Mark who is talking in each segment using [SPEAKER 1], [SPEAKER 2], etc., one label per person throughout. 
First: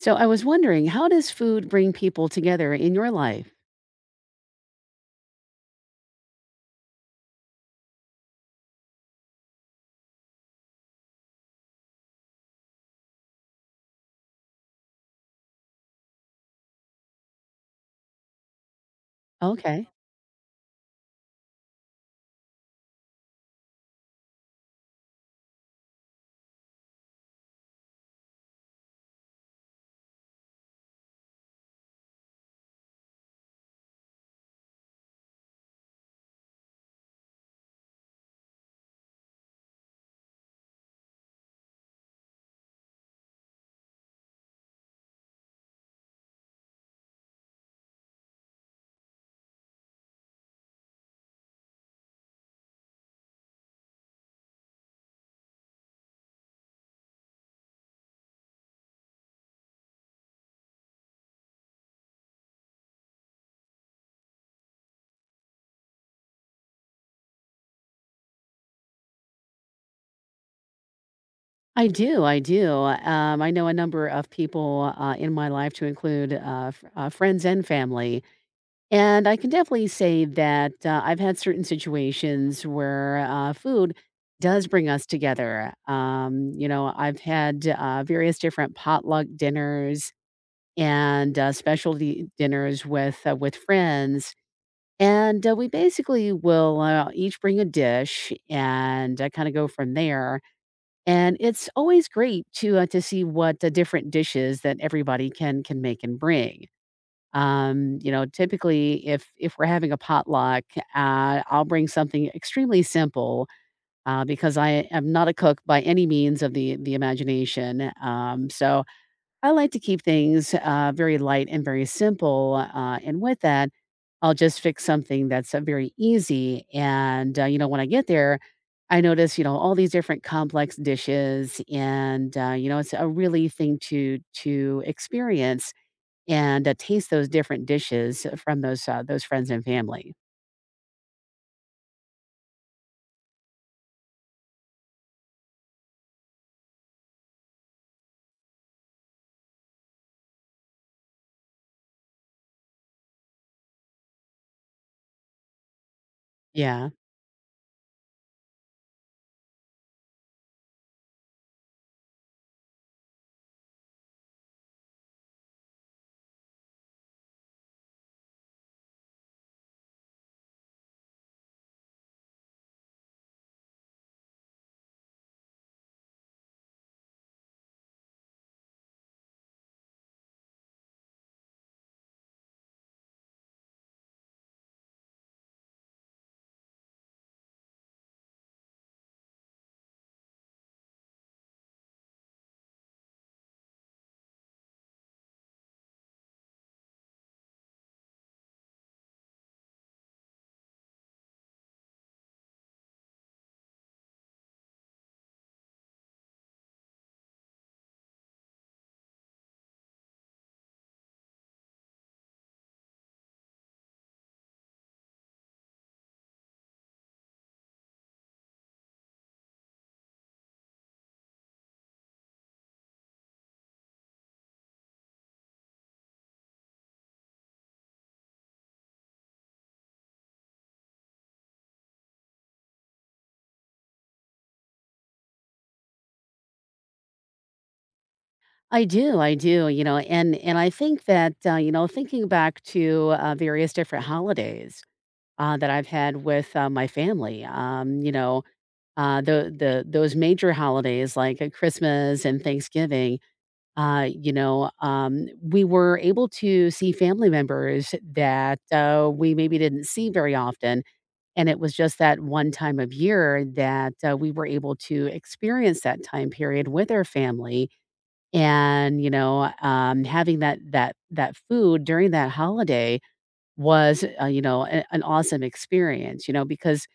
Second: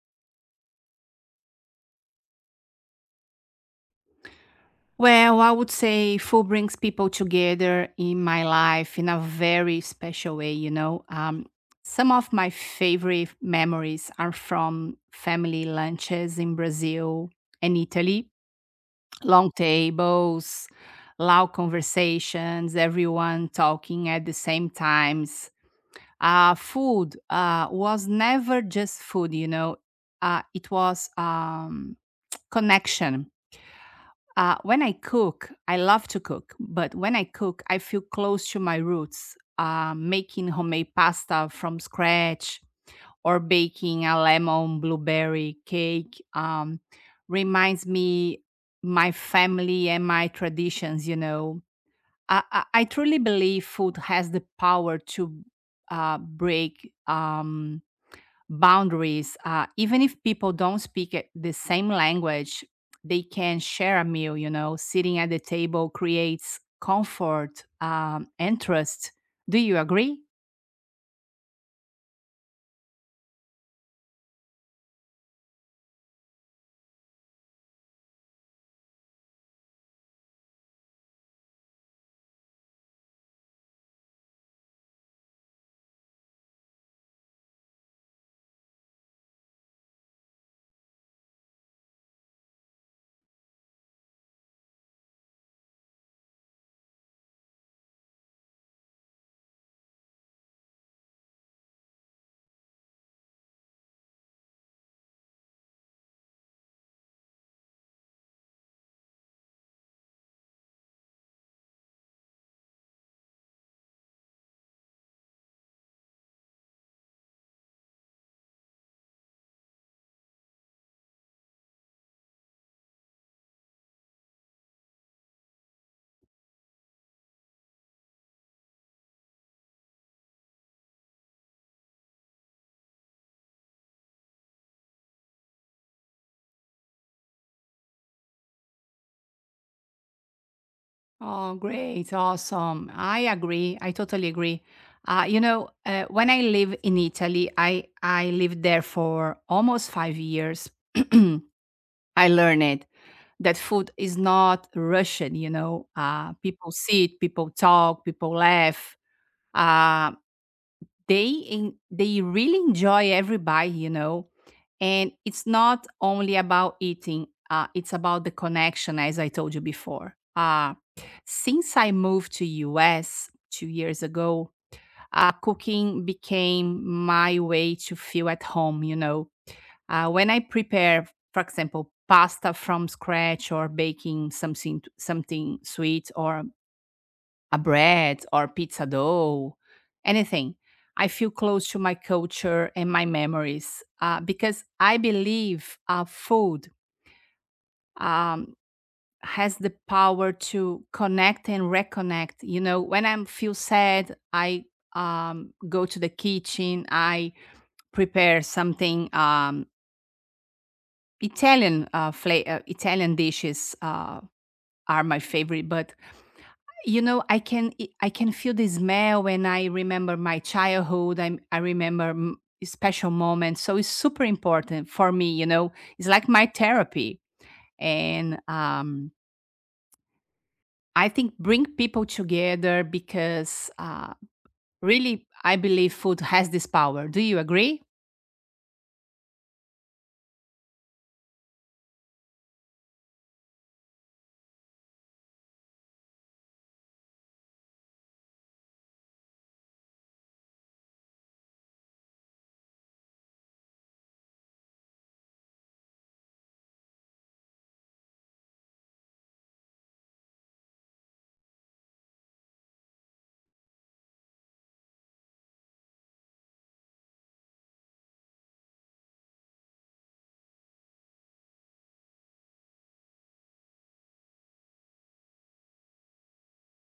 [SPEAKER 1] So I was wondering, how does food bring people together in your life?
[SPEAKER 2] Well, I would say food brings people together in my life in a very special way, you know. Some of my favorite memories are from family lunches in Brazil and Italy. Long
[SPEAKER 1] Okay.
[SPEAKER 2] tables, loud conversations, everyone talking at the same times. Food was never just food, you know. It was Connection. When I cook, I love to cook, but when I cook, I feel close to my roots, making homemade pasta from scratch or baking a lemon blueberry cake reminds me my family and my traditions, you know. I truly believe food has the power to break boundaries. Even if people don't speak the same language, they can share a meal. You know, sitting at the table creates comfort and trust. Do you agree?
[SPEAKER 1] I do. I do. I know a number of people in my life to include friends and family. And I can definitely say that I've had certain situations where food does bring us together. You know, I've had various different potluck dinners and specialty dinners with friends. And, we basically will, each bring a dish and, kinda go from there, and it's always great to see what the different dishes that everybody can make and bring. You know, typically, if we're having a potluck, I'll bring something extremely simple, because I am not a cook by any means of the imagination, so I like to keep things, very light and very simple, and with that I'll just fix something that's, very easy, and, you know, when I get there, I notice, you know, all these different complex dishes, and, you know, it's a really thing to experience and, taste those different dishes from those friends and family.
[SPEAKER 2] Oh, great. Awesome. I agree. I totally agree. When I live in Italy, I lived there for almost 5 years. I learned it that food is not Russian, you know. People
[SPEAKER 1] Yeah.
[SPEAKER 2] sit, people talk, people laugh. uh, they really enjoy every bite, you know. And it's not only about eating; it's about the connection, as I told you before. Since I moved to US 2 years ago, cooking became my way to feel at home. You know, when I prepare, for example, pasta from scratch or baking something sweet or a bread or pizza dough, anything. I feel close to my culture and my memories because I believe food um, has the power to connect and reconnect. You know, when I feel sad, I go to the kitchen, I prepare something. Italian Italian dishes are my favorite, but you know I can feel the smell when I remember my childhood I remember special moments, so it's super important for me, you know. It's like my therapy, and I think bring people together because really I believe food has this power. Do you agree?
[SPEAKER 1] I do, you know, and I think that, you know, thinking back to, various different holidays, that I've had with, my family, you know. The those major holidays like, Christmas and Thanksgiving, you know, we were able to see family members that, we maybe didn't see very often, and it was just that one time of year that, we were able to experience that time period with our family and, you know, having that food during that holiday was, you know, a an awesome experience, you know, because,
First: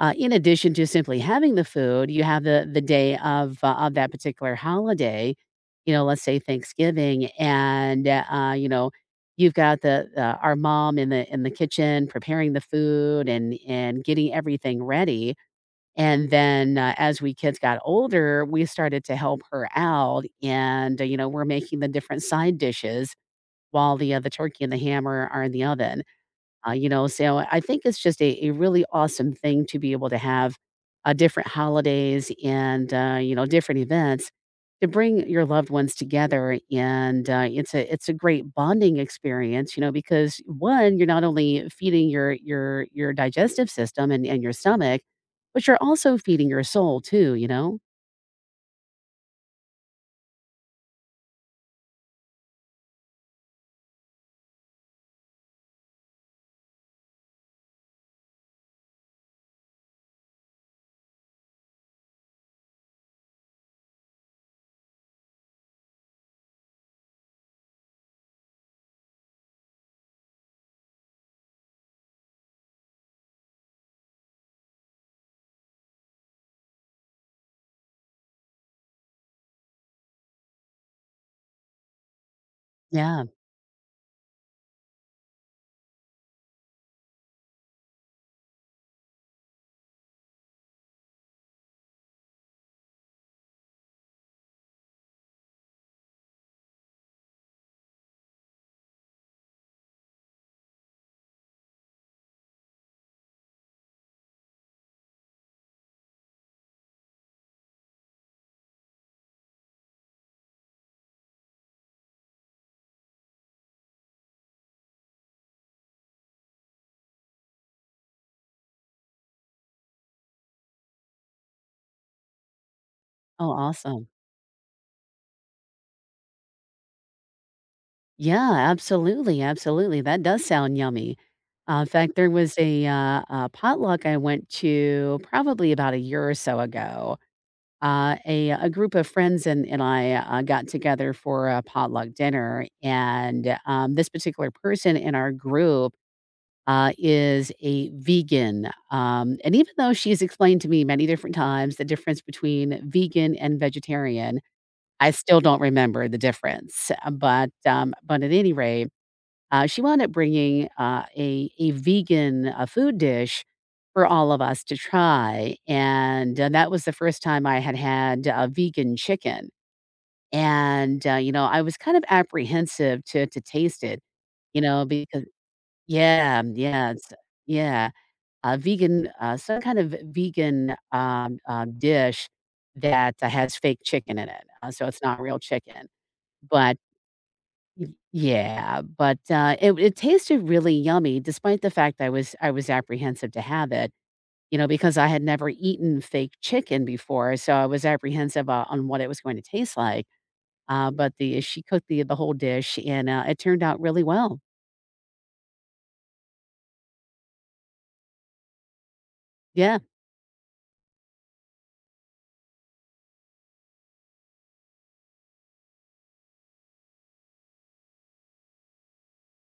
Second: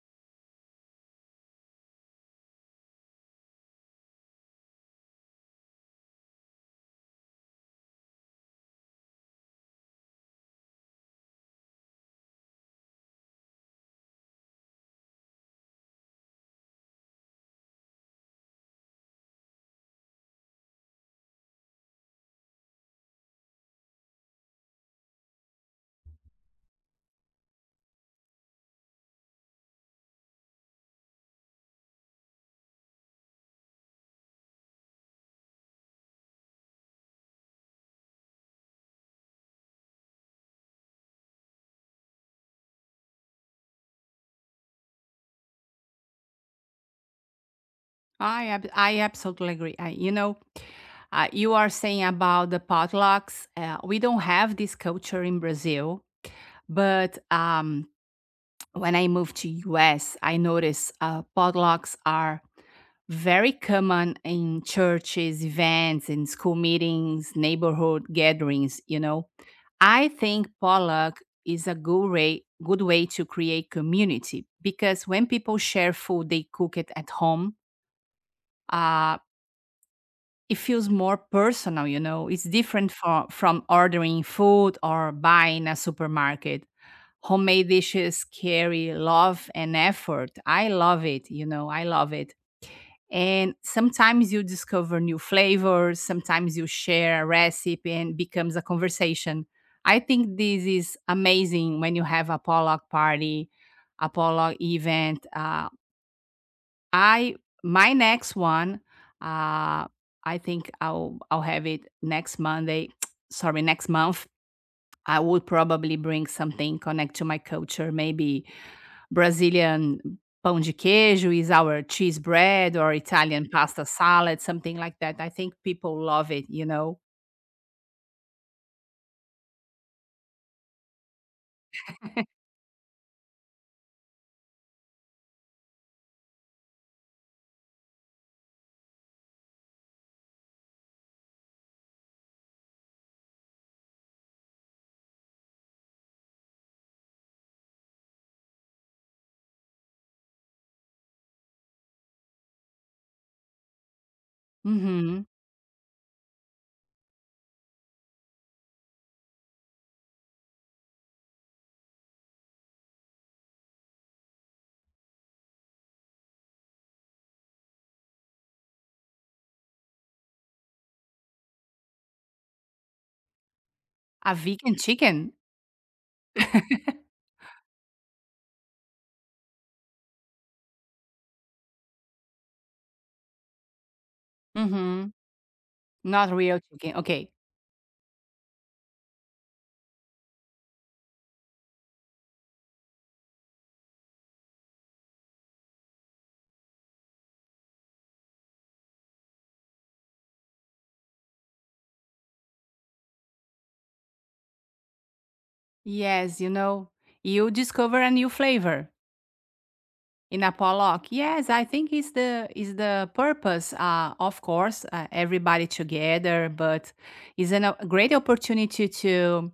[SPEAKER 1] in addition to simply having the food, you have the day of that particular holiday, you know, let's say Thanksgiving, and, you know, you've got the, our mom in the kitchen preparing the food and getting everything ready, and then, as we kids got older, we started to help her out, and, you know, we're making the different side dishes while the turkey and the ham are in the oven. You know, so I think it's just a really awesome thing to be able to have different holidays and you know different events to bring your loved ones together, and it's a great bonding experience. You know, because one, you're not only feeding your digestive system and your stomach, but you're also feeding your soul too. You know,
[SPEAKER 2] I absolutely agree. I, you know, you are saying about the potlucks. We don't have this culture in Brazil, but when I moved to US, I noticed potlucks are very common in churches, events, in school meetings, neighborhood gatherings, you know. I think potluck is a good way, good way to create community because when people share food, they cook it at home. Uh, it feels more personal, you know. It's different
[SPEAKER 1] yeah.
[SPEAKER 2] from ordering food or buying a supermarket. Homemade dishes carry love and effort. I love it, you know, I love it. And sometimes you discover new flavors, sometimes you share a recipe and it becomes a conversation. I think this is amazing when you have a Pollock party, a Pollock event. I my next one, uh, I think I'll have it next Monday. Sorry, next month. I would probably bring something connect to my culture, maybe Brazilian pão de queijo is our cheese bread or Italian
[SPEAKER 1] Oh,
[SPEAKER 2] pasta
[SPEAKER 1] awesome.
[SPEAKER 2] salad, something like that. I think people love it, you know?
[SPEAKER 1] Yeah, absolutely, absolutely. That does sound yummy. In fact, there was a potluck I went to probably about a year or so ago. A group of friends and, and I got together for a potluck dinner. And this particular person in our group is a vegan. And even though she's explained to me many different times the difference between vegan and vegetarian, I
[SPEAKER 2] Mhm.
[SPEAKER 1] still don't remember the difference. But at any rate, she wound up bringing a vegan food dish for all of us to try, and that was the first time I had had vegan chicken. And you know, I was kind of apprehensive to taste it,
[SPEAKER 2] A
[SPEAKER 1] you
[SPEAKER 2] vegan
[SPEAKER 1] know,
[SPEAKER 2] chicken?
[SPEAKER 1] because yeah, yeah, it's, yeah, a vegan, some kind of vegan dish that has fake chicken in it, so it's
[SPEAKER 2] Mhm.
[SPEAKER 1] not real chicken,
[SPEAKER 2] Not real
[SPEAKER 1] but
[SPEAKER 2] chicken. Okay.
[SPEAKER 1] Y yeah, but, it it tasted really yummy despite the fact I was apprehensive to have it, you know, because I had never eaten fake chicken before, so I was apprehensive o on what it was going to taste like, but the she cooked the whole dish, and, it turned out really well.
[SPEAKER 2] Yes, you know, you discover a new flavor
[SPEAKER 1] Yeah.
[SPEAKER 2] in a pollock. Yes, I think is the purpose. Of course, everybody together, but is an, a great opportunity to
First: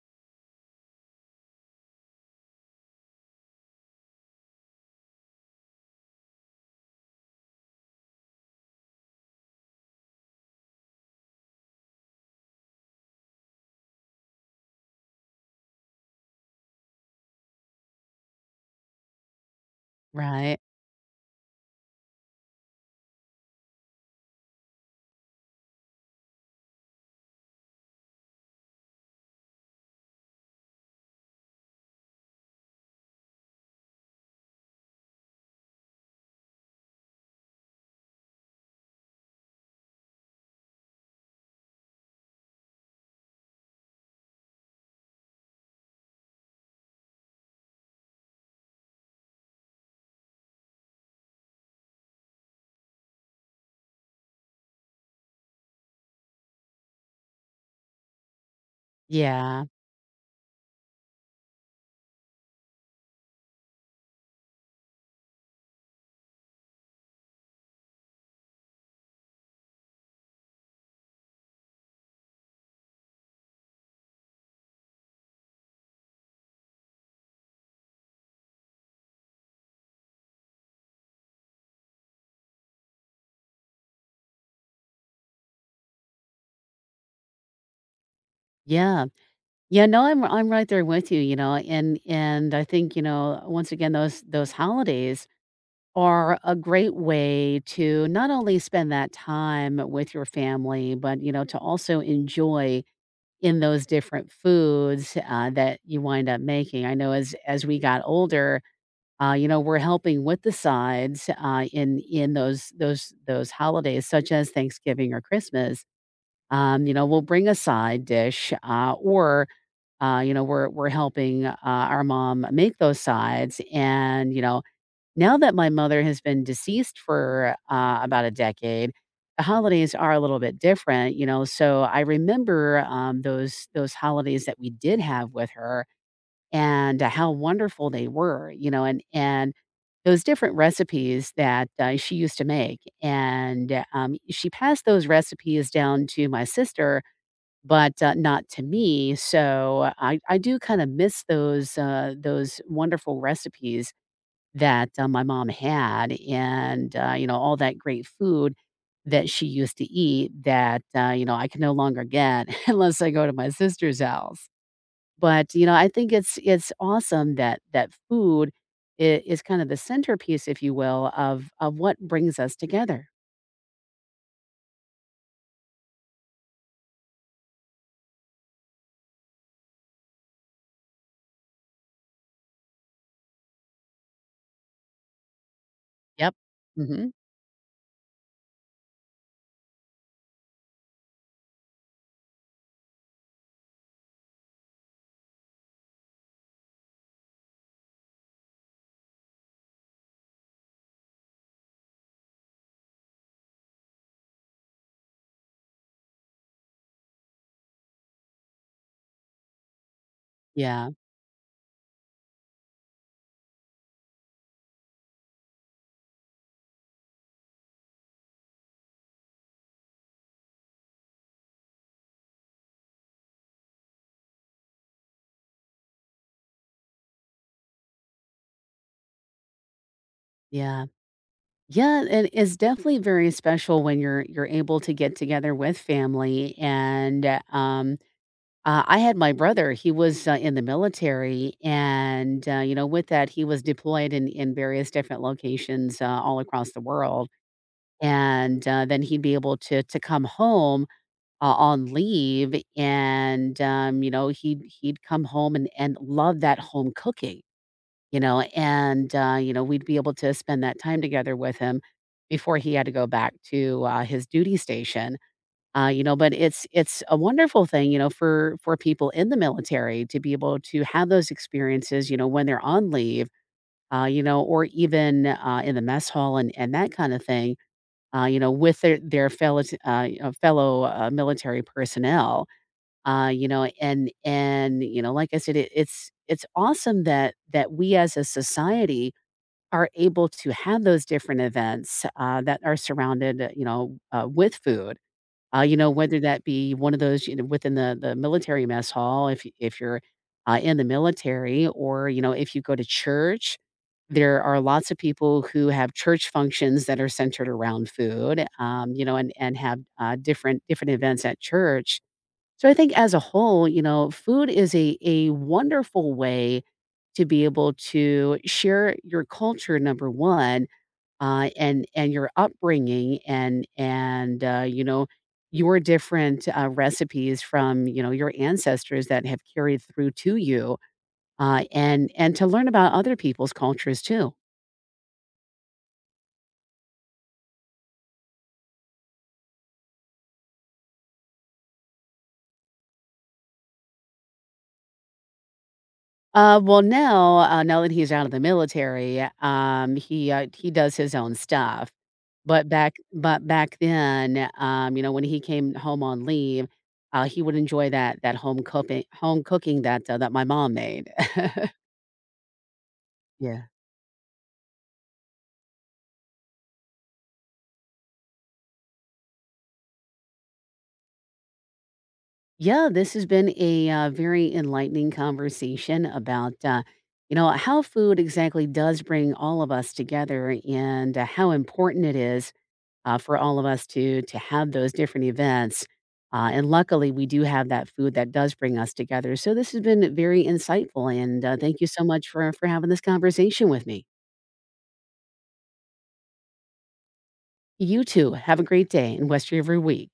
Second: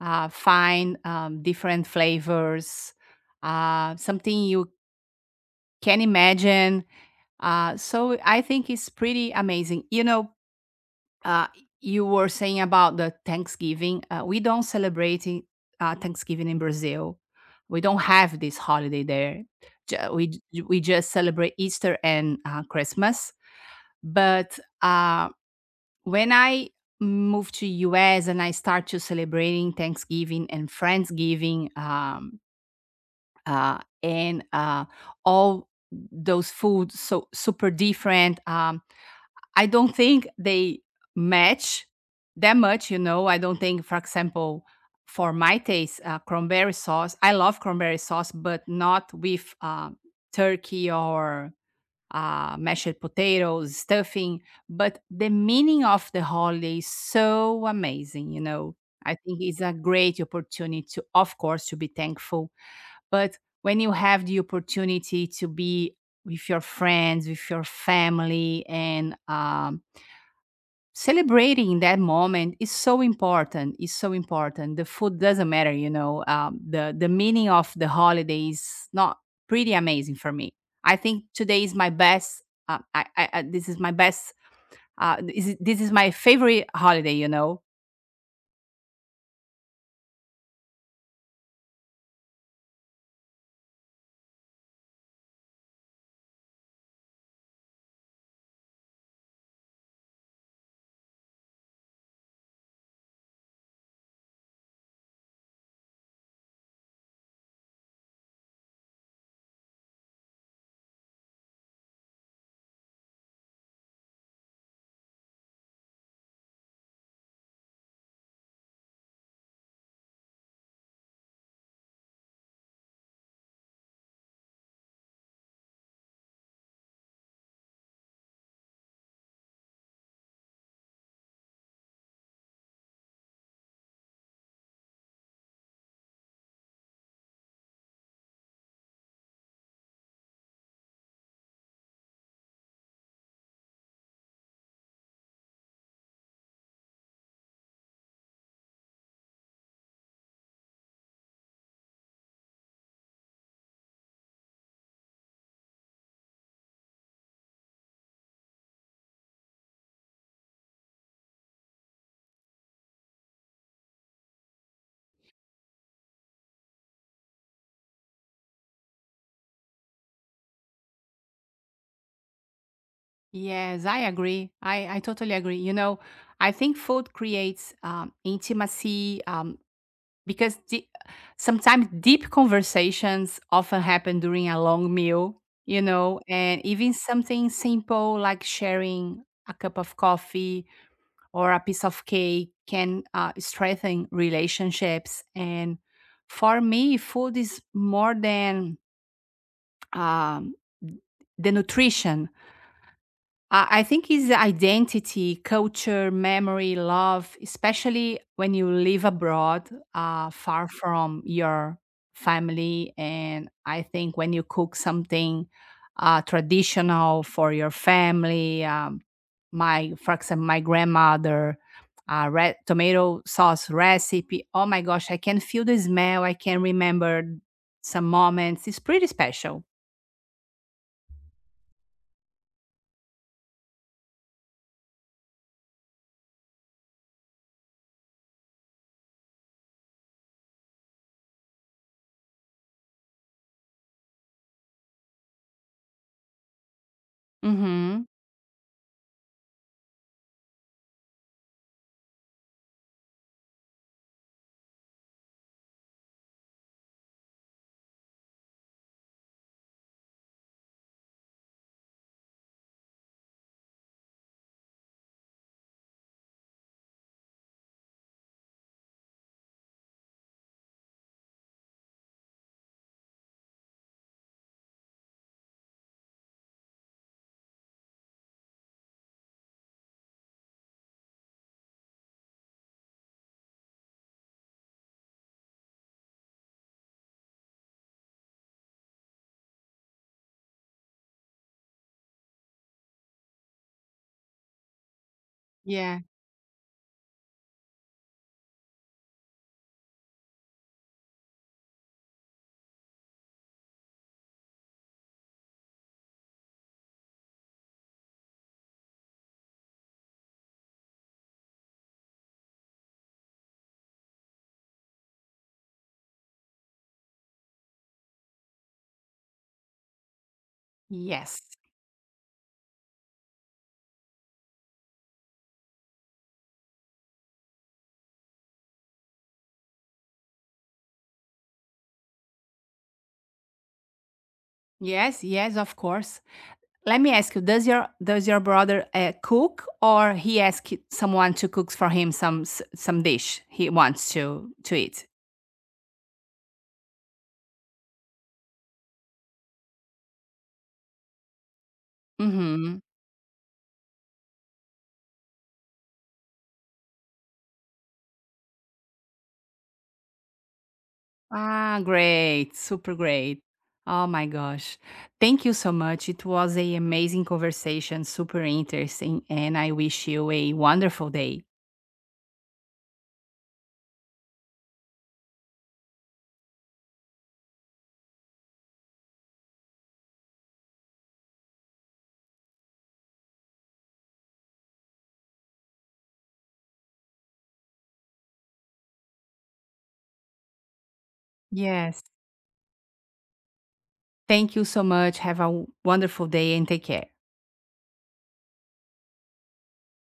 [SPEAKER 2] find different flavors, something you can imagine. So I think it's pretty amazing. You know, uh, you were saying about the Thanksgiving. We don't celebrate in- Thanksgiving in Brazil. We don't have this holiday there.
[SPEAKER 1] Right.
[SPEAKER 2] We just celebrate Easter and Christmas. But when I moved to US and I start to celebrating Thanksgiving and Friendsgiving. Uh, and All those foods so super different. I don't think they match that much. You know, I don't think, for example, for my taste, cranberry sauce. I love cranberry sauce, but not with turkey or mashed potatoes, stuffing. But the meaning of the holiday is so amazing. You know, I think it's
[SPEAKER 1] Yeah.
[SPEAKER 2] a great opportunity to, of course, to be thankful, but when you have the opportunity to be with your friends, with your family, and celebrating that moment is so important. Is so important. The food doesn't matter, you know. The meaning of the holiday is not pretty amazing for me. I think today is my best. I this is my best. This is my favorite holiday. You know.
[SPEAKER 1] Yeah. Yeah, no, I'm right there with you, you know, and I think, you know, once again, those holidays are a great way to not only spend that time with your family, but, you know, to also enjoy in those different foods, that you wind up making. I know as we got older, you know, we're helping with the sides, in those holidays, such as Thanksgiving or Christmas. You know, we'll bring a side dish, or, you know, we're helping, our mom make those sides and, you know, now that my mother has been deceased for, about a decade, the holidays are a little bit different, you know, so I remember, those holidays that we did have with her and how wonderful they were, you know, and those different recipes that, she used to make, and, she passed those recipes down to my sister, but, not to me, so I do kinda miss those wonderful recipes that, my mom had and, you know, all that great food that she used to eat that, you know, I can no longer get unless I go to my sister's house. But, you know, I think it's awesome that that food I is kind of the centerpiece, if you will, of what brings us together.
[SPEAKER 2] Yes, I agree. I totally agree. You know, I think food creates intimacy because sometimes deep conversations often happen during a long meal, you know,
[SPEAKER 1] Yep.
[SPEAKER 2] and even
[SPEAKER 1] Mhm.
[SPEAKER 2] something simple like sharing a cup of coffee or a piece of cake can strengthen relationships. And for me, food is more than um, the nutrition. I think it's identity, culture, memory, love, especially when you live abroad, far
[SPEAKER 1] Yeah.
[SPEAKER 2] from your family. And I think when you cook something traditional for your family, for example, my grandmother, red tomato sauce recipe. Oh my gosh, I can feel the smell. I can remember some moments. It's pretty special.
[SPEAKER 1] Yeah. Yeah, it's definitely very special when you're able to get together with family and, I had my brother, he was, in the military, and, you know, with that, he was deployed in various different locations, all across the world,
[SPEAKER 2] Hmm.
[SPEAKER 1] and, then he'd be able to come home, on leave, and, you know, he'd come home and love that home cooking, you know, and, you know, we'd be able to spend that time together with him before he had to go back to, his duty station. You know, but it's a wonderful thing, you know, for people in the military to be able to have those experiences, you know, when they're on leave, you know, or even in the mess hall and that kind of thing, you know, with their fellow you know, fellow military personnel, you know, and you know, like I said, it, it's awesome that that we as a society are able to have those different events that are surrounded, you know, with food you know,
[SPEAKER 2] Yeah.
[SPEAKER 1] whether that be one of those, you know, within the military mess hall, if y if you're, in the military or, you know, if you go to church, there are lots of people who have church functions that are centered around food, you know, and have, different different events at church. So I think as a whole, you know, food is a wonderful way to be able to share your culture, number 1,
[SPEAKER 2] Yes.
[SPEAKER 1] and your upbringing and you know your different recipes from you know your ancestors that have carried through to you and to learn about other people's cultures too.
[SPEAKER 2] Yes, yes, of course. Let me ask you, does your brother cook or he ask someone to cook for him some dish he wants to eat?
[SPEAKER 1] Well now now that he's out of the military he does his own stuff but
[SPEAKER 2] Mhm.
[SPEAKER 1] back then you know when he came home on leave he would enjoy that that home cooking that that my mom made.
[SPEAKER 2] Ah, great. Super great.
[SPEAKER 1] Yeah.
[SPEAKER 2] Oh my gosh. Thank you so much. It was a amazing conversation, super interesting, and I wish you a wonderful day.
[SPEAKER 1] Yeah, this has been a very enlightening conversation about, you know, how food exactly does bring all of us together and how important it is for all of us to have those different events. And luckily, we do have that food that does bring us together. So this has been very insightful, and thank you so
[SPEAKER 2] Yes.
[SPEAKER 1] much for having this conversation with me.
[SPEAKER 2] Thank you so much. Have a wonderful day and take care.
[SPEAKER 1] You too. Have a great day and West River Week.